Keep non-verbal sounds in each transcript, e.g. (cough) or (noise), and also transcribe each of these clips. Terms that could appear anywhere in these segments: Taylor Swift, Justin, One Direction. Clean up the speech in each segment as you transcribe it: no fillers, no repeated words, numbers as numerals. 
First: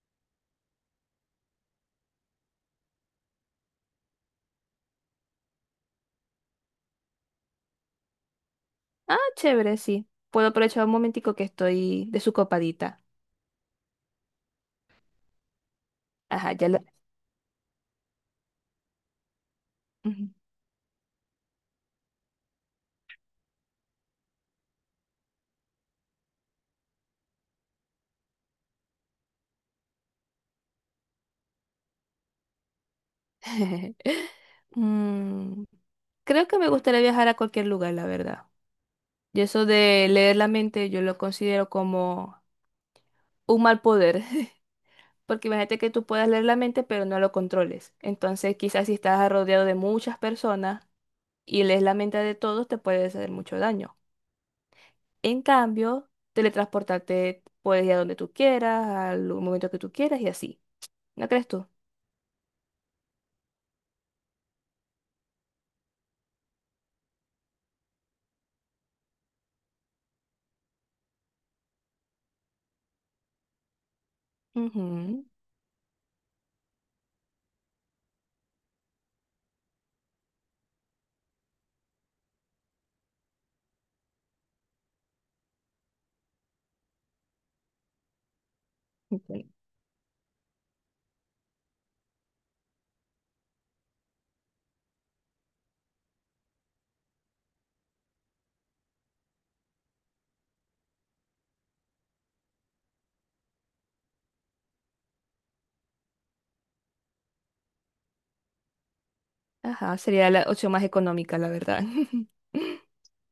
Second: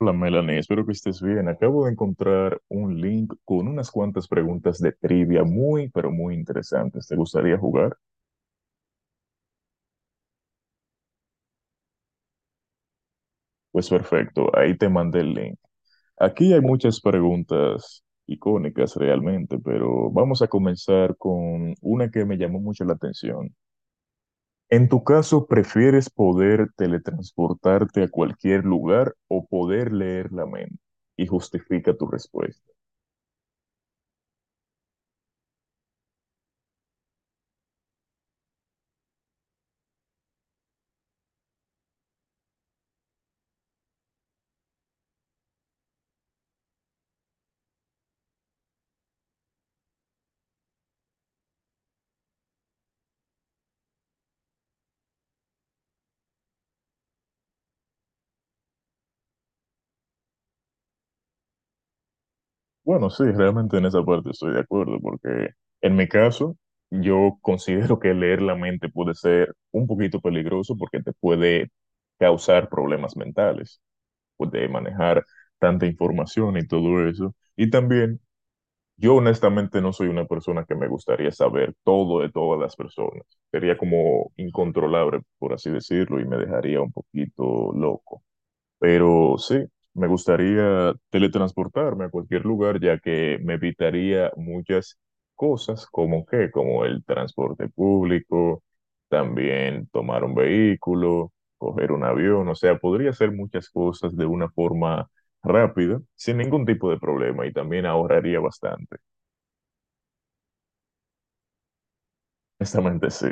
Hola Melanie, espero que estés bien. Acabo de encontrar un link con unas cuantas preguntas de trivia muy, pero muy interesantes. ¿Te gustaría jugar? Ah, chévere, sí. Puedo aprovechar un momentico que estoy de su copadita. Pues perfecto, ahí te mandé el link. Ajá, Aquí hay ya lo... muchas preguntas icónicas realmente, pero Ujú. vamos a comenzar con una que me llamó mucho la atención. En tu caso, ¿prefieres poder teletransportarte a cualquier lugar o poder leer la mente? Y justifica tu respuesta. (laughs) Mm, creo que me gustaría viajar a cualquier lugar, la verdad. Y eso de leer la mente, yo lo considero como un mal poder. (laughs) Porque imagínate que tú puedas leer la mente, pero no lo controles. Entonces, quizás si estás rodeado de muchas personas y lees la mente de todos, te puede hacer mucho daño. En cambio, teletransportarte puedes ir a donde tú quieras, al momento que tú quieras y así. ¿No crees tú? Bueno, sí, realmente en esa parte estoy de acuerdo, porque en mi caso, yo considero que leer la mente puede ser un poquito peligroso porque te puede causar problemas mentales, puede manejar Ujú, tanta información y todo eso. Y también, yo honestamente no soy una persona que me gustaría saber todo de todas las personas. Sería como incontrolable, por así decirlo, y me dejaría un poquito loco. Pero entiendo. sí, me gustaría teletransportarme a cualquier lugar, ya que me evitaría muchas cosas, como que, como el transporte público, también tomar un vehículo, coger un avión, o sea, podría hacer muchas cosas de una forma rápida, sin ningún tipo de problema, y también ahorraría bastante. Ajá, sería la opción más económica, la verdad. (laughs) (laughs) Honestamente, sí.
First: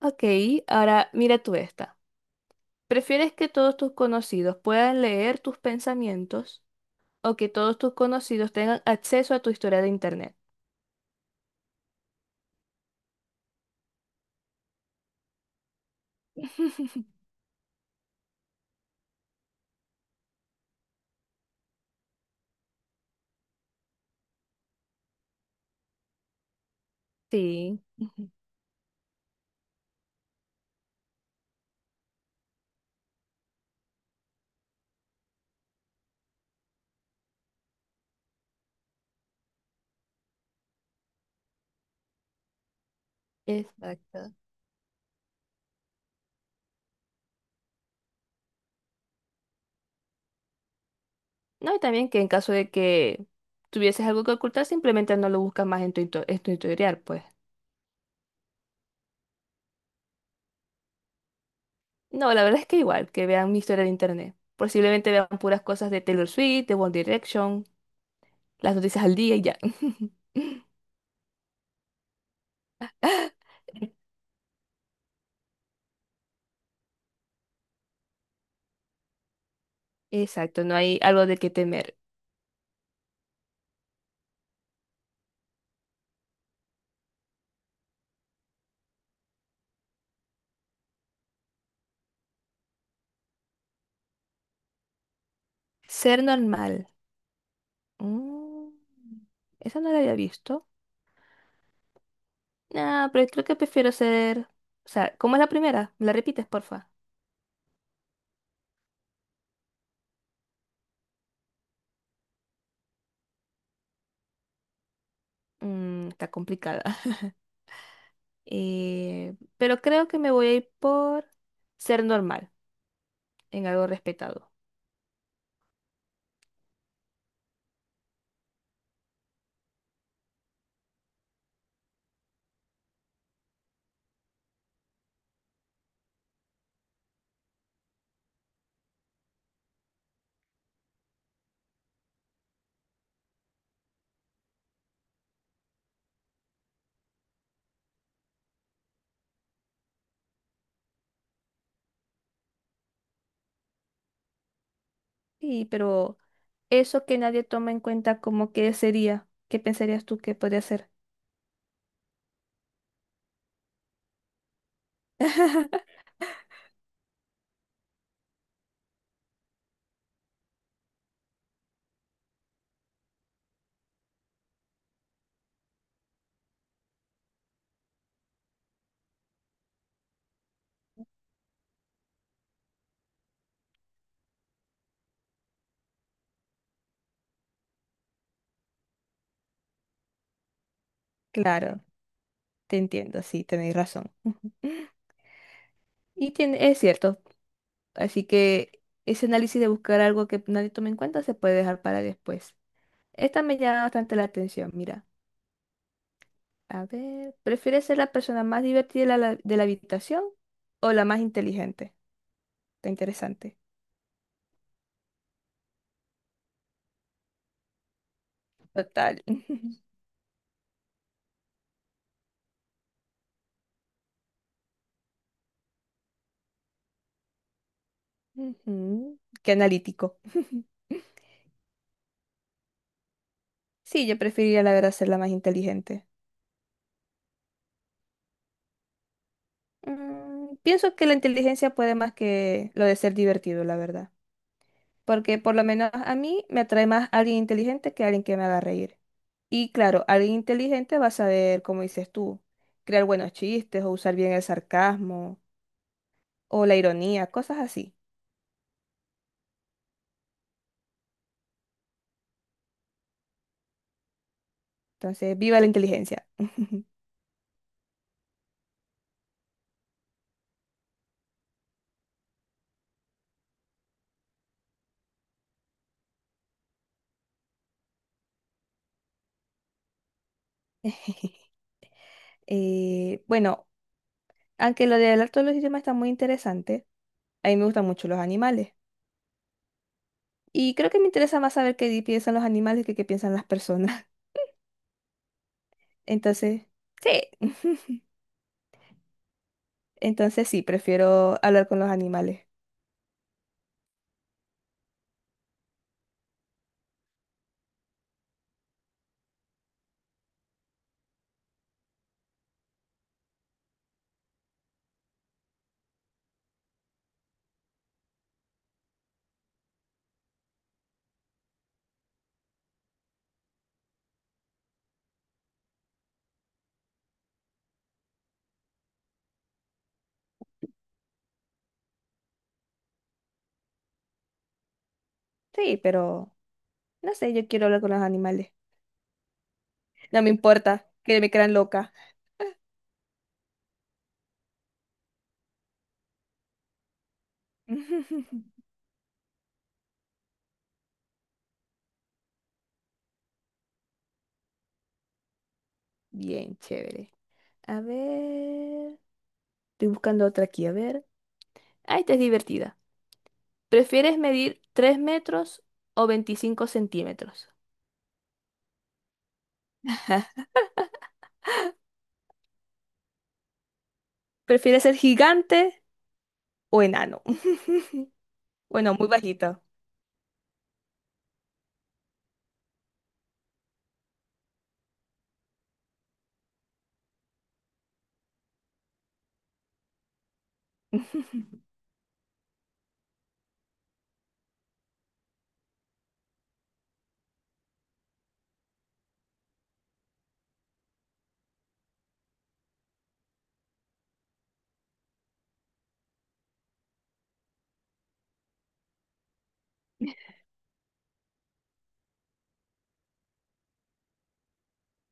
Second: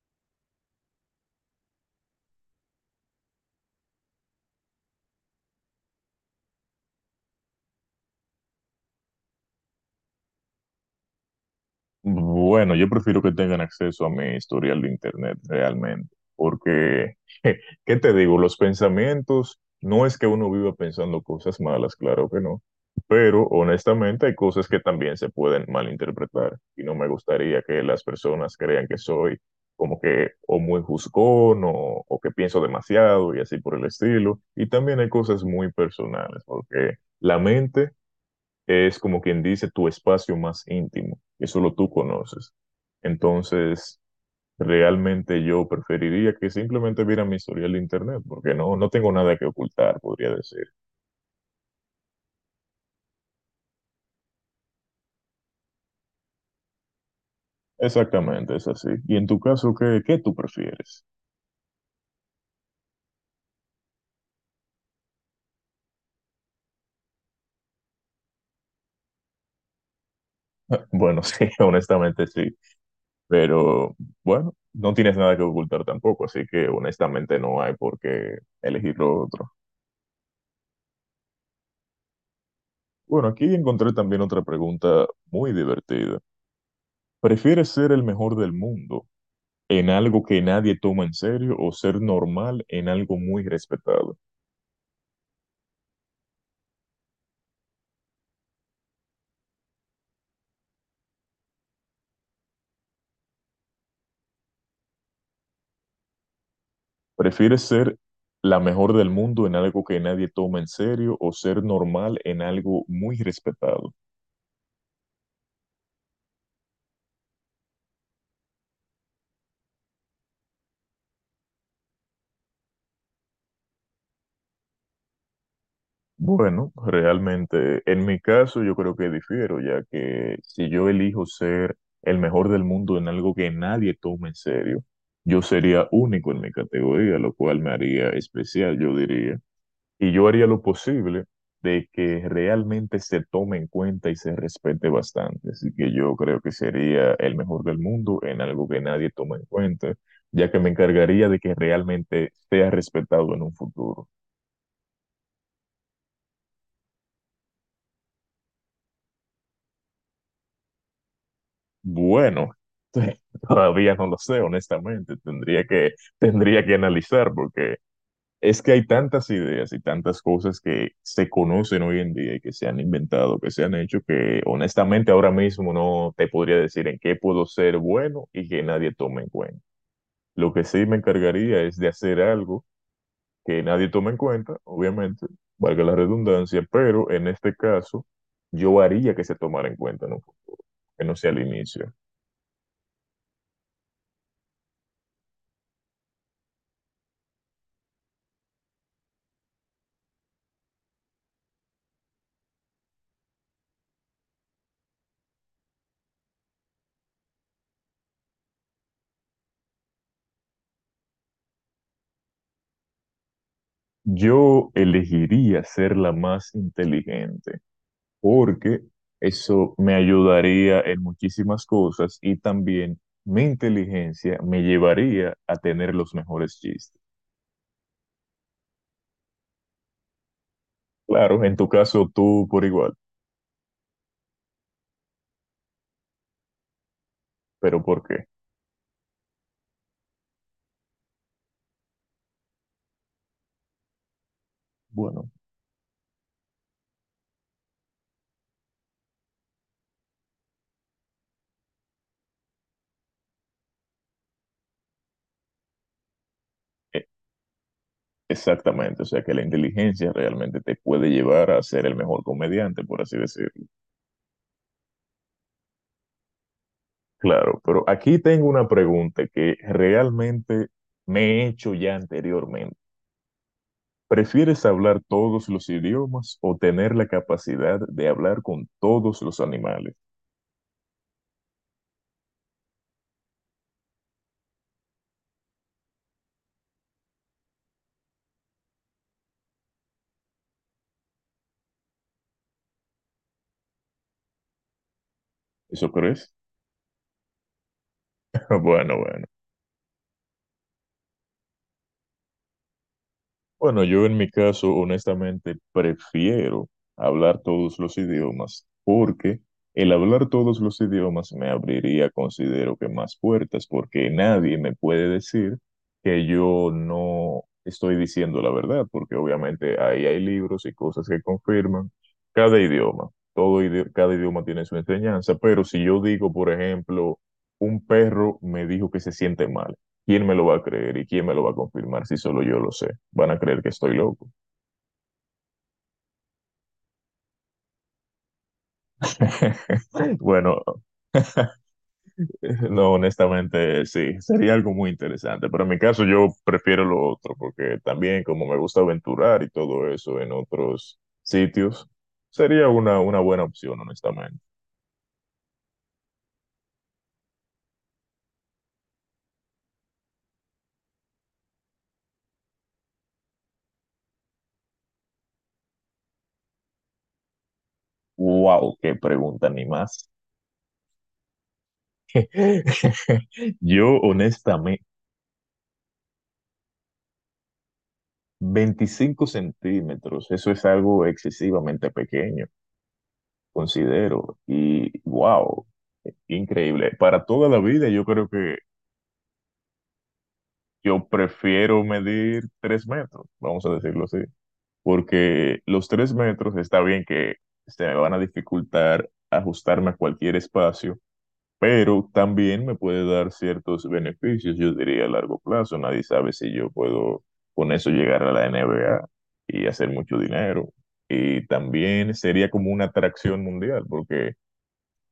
Ok, ahora mira tú esta. ¿Prefieres que todos tus conocidos puedan leer tus pensamientos o que todos tus conocidos tengan acceso a tu historia de internet? Bueno, yo prefiero que tengan acceso a mi historial de internet realmente, porque, (laughs) (laughs) ¿qué te digo? Los pensamientos, no es que uno viva pensando cosas malas, claro que no, pero honestamente hay cosas que también se pueden malinterpretar y no me gustaría Sí, que las ujú, personas crean que soy como que o muy juzgón o que pienso demasiado y así por el estilo. Y también hay cosas muy personales, porque la mente es como quien dice tu espacio más íntimo, que solo tú conoces. Entonces, exacto. realmente yo preferiría que simplemente vieran mi historial de internet, porque no tengo nada que ocultar, podría decir. No, y también que en caso de que tuvieses algo que ocultar, simplemente no lo buscas más en en tu historial, pues. Exactamente, es así. Y en tu caso, ¿qué tú prefieres? No, la verdad es que igual, que vean mi historia de internet. Posiblemente vean puras cosas de Taylor Swift, de One Direction, las noticias al día y ya. (laughs) (laughs) Bueno, sí, (laughs) honestamente sí, pero bueno, no tienes nada que ocultar tampoco, así que honestamente no hay por qué elegir lo otro. Exacto, no hay algo de qué temer. Bueno, aquí encontré también otra pregunta muy divertida. ¿Prefieres ser el mejor del mundo en algo que nadie toma en serio o ser normal en algo muy respetado? Ser normal. Mm, esa no la había visto. Ah, pero creo que prefiero ser... O sea, ¿cómo es la primera? ¿Me la repites, porfa? ¿Prefieres ser la mejor del mundo en algo que nadie toma en serio o ser normal en algo muy respetado? Mm, está complicada. (laughs) Pero creo que me voy a ir por ser normal, en algo respetado. Bueno, realmente en mi caso yo creo que difiero, ya que si yo elijo ser el mejor del mundo en algo que nadie toma en serio, yo sería único en mi categoría, lo cual me haría especial, yo diría. Y yo haría lo posible de que realmente se tome en cuenta y se respete bastante. Así que yo creo que sería el mejor del mundo en algo que nadie toma en cuenta, ya que me encargaría de que realmente sea respetado en un futuro. Sí, pero eso que nadie toma en cuenta como que sería, ¿qué pensarías tú que podría ser? Bueno, (laughs) todavía no lo sé, honestamente. Tendría que analizar porque es que hay tantas ideas y tantas cosas que se conocen hoy en día y que se han inventado, que se han hecho, que honestamente ahora mismo no te podría decir en qué puedo ser bueno y que nadie tome en cuenta. Lo que sí me encargaría es de hacer algo que nadie tome en cuenta, obviamente, valga la redundancia, pero en este caso yo haría que se tomara en cuenta, ¿no? Que no sea al Claro, inicio. te entiendo, sí, tenéis razón. (laughs) Y tiene, es cierto. Así que ese análisis de buscar algo que nadie tome en cuenta se puede dejar para después. Esta me llama bastante la atención, mira. A ver, ¿prefieres ser la persona más divertida de la habitación o la más inteligente? Está interesante. Yo elegiría ser la más inteligente porque Total. (laughs) eso me ayudaría en muchísimas cosas y también mi inteligencia me llevaría a tener los mejores chistes. Ujú. Qué analítico. (laughs) Claro, en tu caso tú por igual, Sí, yo preferiría la verdad ser la más inteligente. pero ¿por qué? Pienso que la inteligencia puede más que lo de ser divertido, la verdad. Bueno, Porque por lo menos a mí me atrae más alguien inteligente que alguien que me haga reír. Y claro, alguien inteligente va a saber, como dices tú, crear buenos chistes o usar bien el sarcasmo o la e- ironía, cosas así. exactamente, o sea que la inteligencia realmente te puede llevar a ser el mejor comediante, por así decirlo. Entonces, viva la inteligencia. (laughs) Claro, pero aquí tengo una pregunta que realmente me he hecho ya anteriormente. ¿Prefieres hablar todos los idiomas o tener la capacidad de hablar con todos los animales? (laughs) Bueno, aunque lo del arte de los idiomas está muy interesante, a mí me gustan mucho los animales. Y creo que me interesa más saber piensan los animales que qué piensan las personas. ¿Eso (laughs) crees? Entonces, sí. (laughs) (laughs) Bueno, bueno. Entonces sí, prefiero hablar con los animales. Bueno, yo en mi caso, honestamente, prefiero hablar todos los idiomas porque el hablar todos los idiomas me abriría, considero que más puertas, porque nadie me puede decir que yo no estoy diciendo la verdad, porque obviamente ahí hay libros y cosas que confirman cada idioma. Cada idioma tiene su enseñanza, pero si yo digo, por ejemplo, un perro me dijo que se siente mal. ¿Quién me lo va a creer y quién me lo va a confirmar si solo yo lo sé? Van a creer que estoy loco. Sí, pero no sé, yo quiero hablar con los animales. (laughs) No me Bueno, importa que me crean loca. no, honestamente sí, sería algo muy interesante, pero en mi caso yo prefiero lo otro porque también como me (laughs) gusta aventurar y todo eso en otros sitios, sería una buena opción, honestamente. Bien, chévere. A ver. Estoy buscando otra aquí, a ver. Ah, esta es divertida. ¿Prefieres medir 3 metros o 25 centímetros? Wow, qué pregunta, ni más. (laughs) Yo ¿Prefieres honestamente, ser gigante o enano? (laughs) Bueno, muy 25 bajito. centímetros, eso es algo excesivamente pequeño considero. Y wow, increíble. Para toda la vida yo creo que yo (laughs) prefiero medir 3 metros, vamos a decirlo así, porque los 3 metros está bien que se me van a dificultar ajustarme a cualquier espacio, pero también me puede dar ciertos beneficios, yo diría a largo plazo. Nadie sabe si yo puedo con eso llegar a la NBA y hacer mucho dinero. Y también sería como una atracción mundial, porque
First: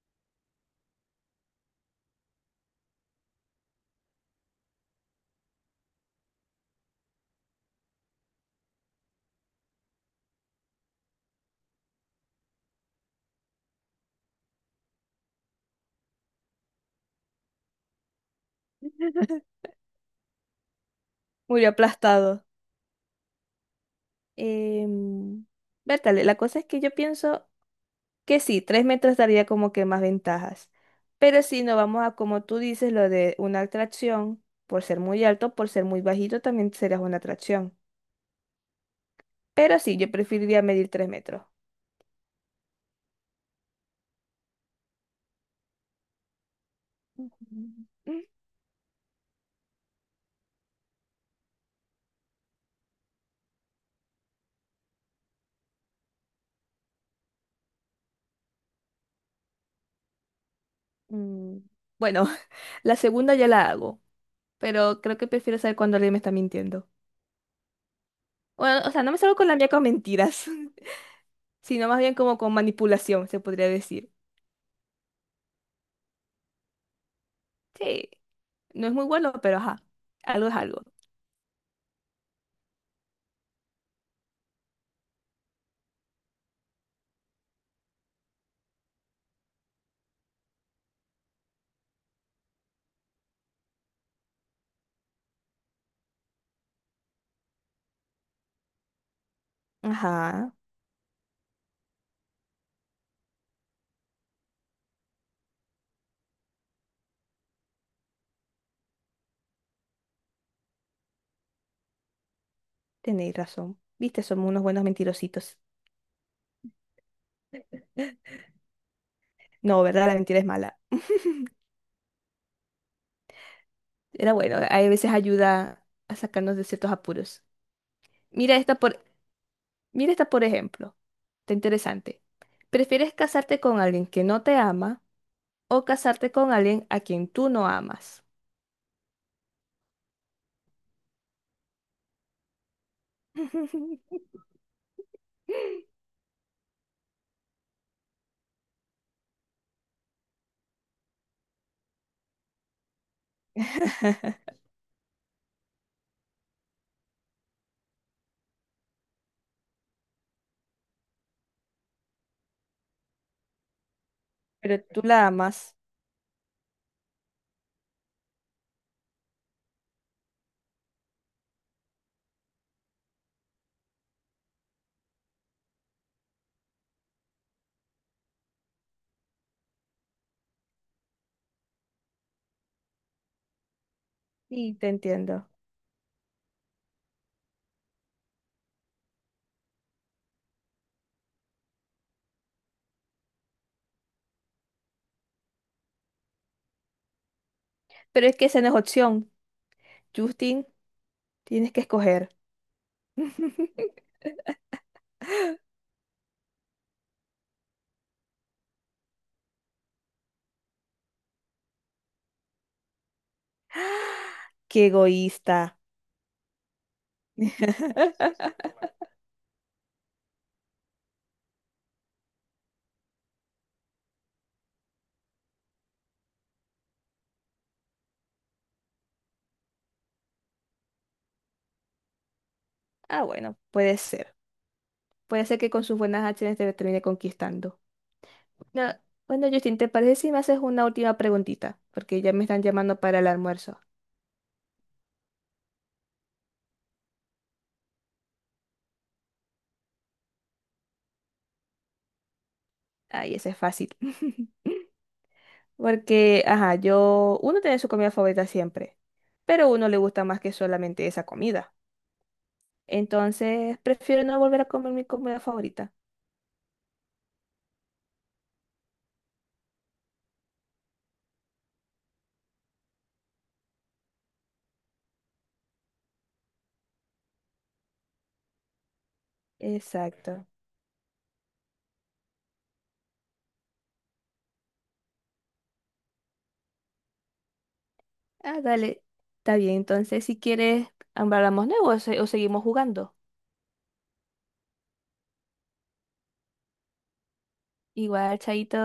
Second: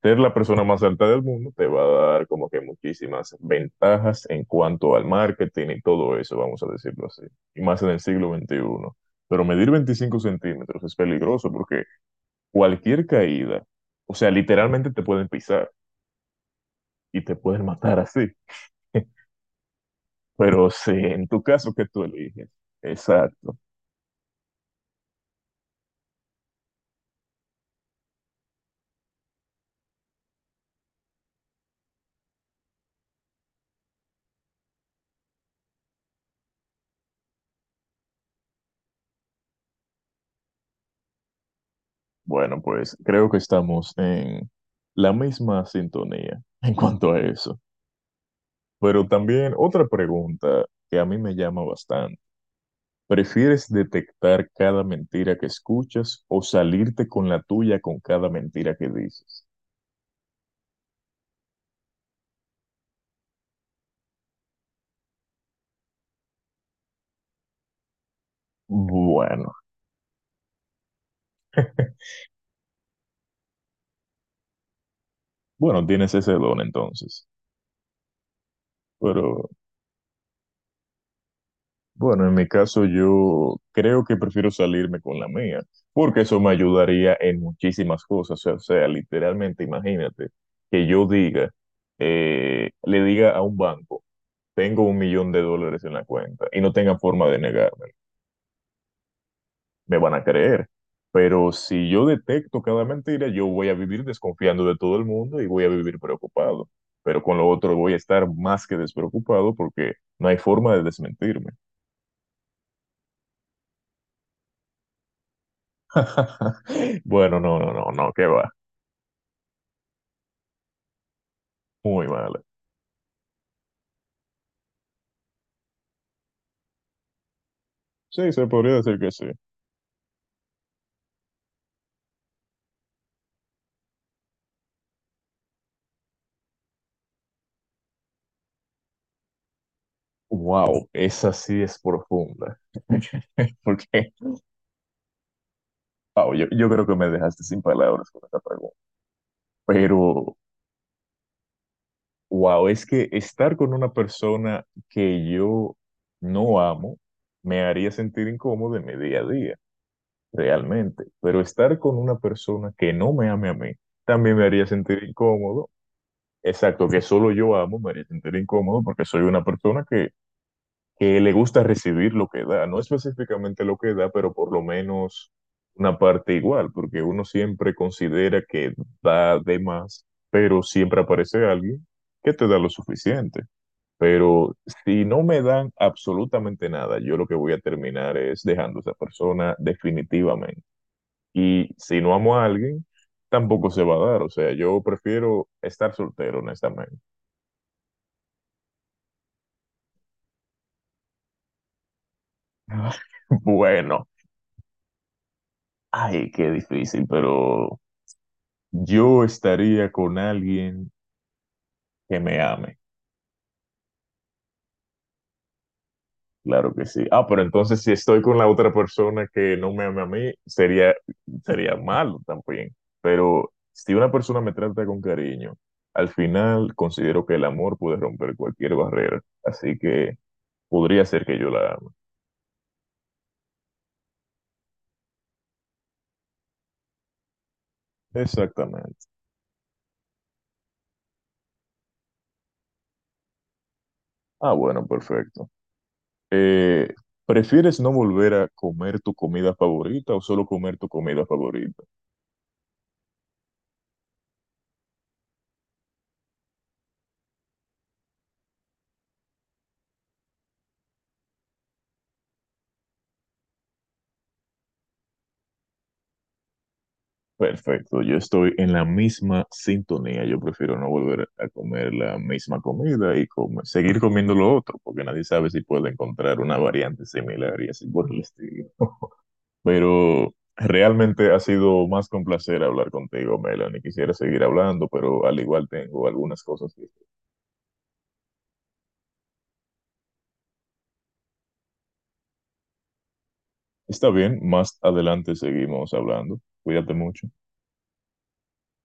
ser la persona más alta del mundo te va a dar como que muchísimas ventajas en cuanto al marketing y todo eso, vamos a decirlo así, y más en el siglo XXI. Pero medir 25 centímetros es peligroso porque cualquier caída, o sea, literalmente te pueden pisar y te pueden matar así. (laughs) Pero sí, en tu Muy caso que tú aplastado. eliges, exacto. Em, Bertale, la cosa es que yo pienso que sí, 3 metros daría como que más ventajas. Pero si no vamos a, como tú dices, lo de una atracción, por ser muy alto, por ser muy bajito, también serías una atracción. Pero sí, yo preferiría medir 3 metros. Bueno, pues creo que estamos en la misma sintonía en cuanto a eso. Ujú. Pero también otra pregunta que a mí me llama bastante. ¿Prefieres detectar cada mentira que escuchas o salirte con la tuya con cada mentira que dices? Mm, Bueno, (laughs) la segunda ya la hago, pero creo que prefiero saber cuando alguien me está mintiendo. Bueno, o sea, no me salgo con Bueno, la mía con mentiras, (laughs) sino más bien (laughs) como con manipulación, se podría decir. bueno, tienes ese don entonces. Sí, no es muy bueno, Pero pero ajá, algo es algo. bueno, en mi caso yo creo que prefiero salirme con la mía, porque eso me ayudaría en muchísimas cosas. O sea, literalmente imagínate que yo diga, le diga a un banco, tengo $1,000,000 en la cuenta y no tenga forma de negarme. Me van a Ajá. creer. Pero si yo detecto cada mentira, yo voy a vivir desconfiando de todo el mundo y voy a vivir preocupado. Pero con lo otro voy a estar más que despreocupado porque no hay forma de desmentirme. Tenéis razón. Viste, somos unos buenos mentirositos. (laughs) Bueno, no, no, no, no, qué va. No, ¿verdad? La mentira es mala. Muy mal. Era bueno, a veces ayuda a sacarnos de ciertos apuros. Sí, se Mira podría esta decir por, que sí. mira esta por ejemplo. Está interesante. ¿Prefieres casarte con alguien que no te ama o casarte con alguien a quien tú no amas? Wow, esa sí es profunda. (laughs) Porque, (laughs) wow, yo creo que me dejaste sin palabras con esta pregunta. Pero wow, es que estar con una persona que yo no amo me haría sentir incómodo en mi día a día, realmente. Pero estar con una persona que no me ame a mí también me haría Pero tú sentir la incómodo. amas. Exacto, que solo yo amo me haría sentir incómodo porque soy una persona que le gusta recibir lo que da. No específicamente lo que da, pero por lo menos una parte igual, porque uno siempre considera que da de más, pero siempre aparece alguien que te da lo suficiente. Pero Sí, te si no me entiendo. dan absolutamente nada, yo lo que voy a terminar es dejando a esa persona definitivamente. Y si no amo a alguien, tampoco se va a dar. O sea, yo prefiero estar soltero, honestamente. Pero es que esa no es opción. Justin, tienes que escoger. (laughs) (laughs) Bueno, ay, qué difícil, pero yo estaría con alguien que me ame. Qué egoísta. Claro que sí. Ah, pero entonces si estoy (laughs) con la otra persona que no me ama a mí, sería malo también. Pero si una persona me trata con cariño, al final considero que el amor puede romper cualquier barrera. Así que podría ser que yo la ame. Ah, bueno, puede ser. Puede ser que con sus buenas acciones te termine conquistando. No, Exactamente. bueno, Justin, ¿te parece si me haces una última preguntita? Porque ya me están llamando para el almuerzo. Ah, bueno, perfecto. Eh, ¿Prefieres no volver a comer tu comida favorita o solo comer tu comida favorita? Ay, ese es fácil. (laughs) Porque, ajá, yo, uno tiene su comida favorita siempre, pero a uno le gusta más que solamente esa comida. Entonces, prefiero no volver a comer mi comida favorita. Perfecto, yo estoy en la misma sintonía. Yo prefiero no volver a comer la misma comida y comer, seguir comiendo lo otro, porque nadie sabe si puede encontrar una variante similar y así por el estilo. Pero Exacto. realmente ha sido más que un placer hablar contigo, Melanie. Quisiera seguir hablando, pero al igual tengo algunas cosas que... Ah, dale. Está bien, entonces si quieres, hablamos nuevo o seguimos jugando. Está bien, más adelante seguimos hablando. Cuídate mucho. Igual, chaito.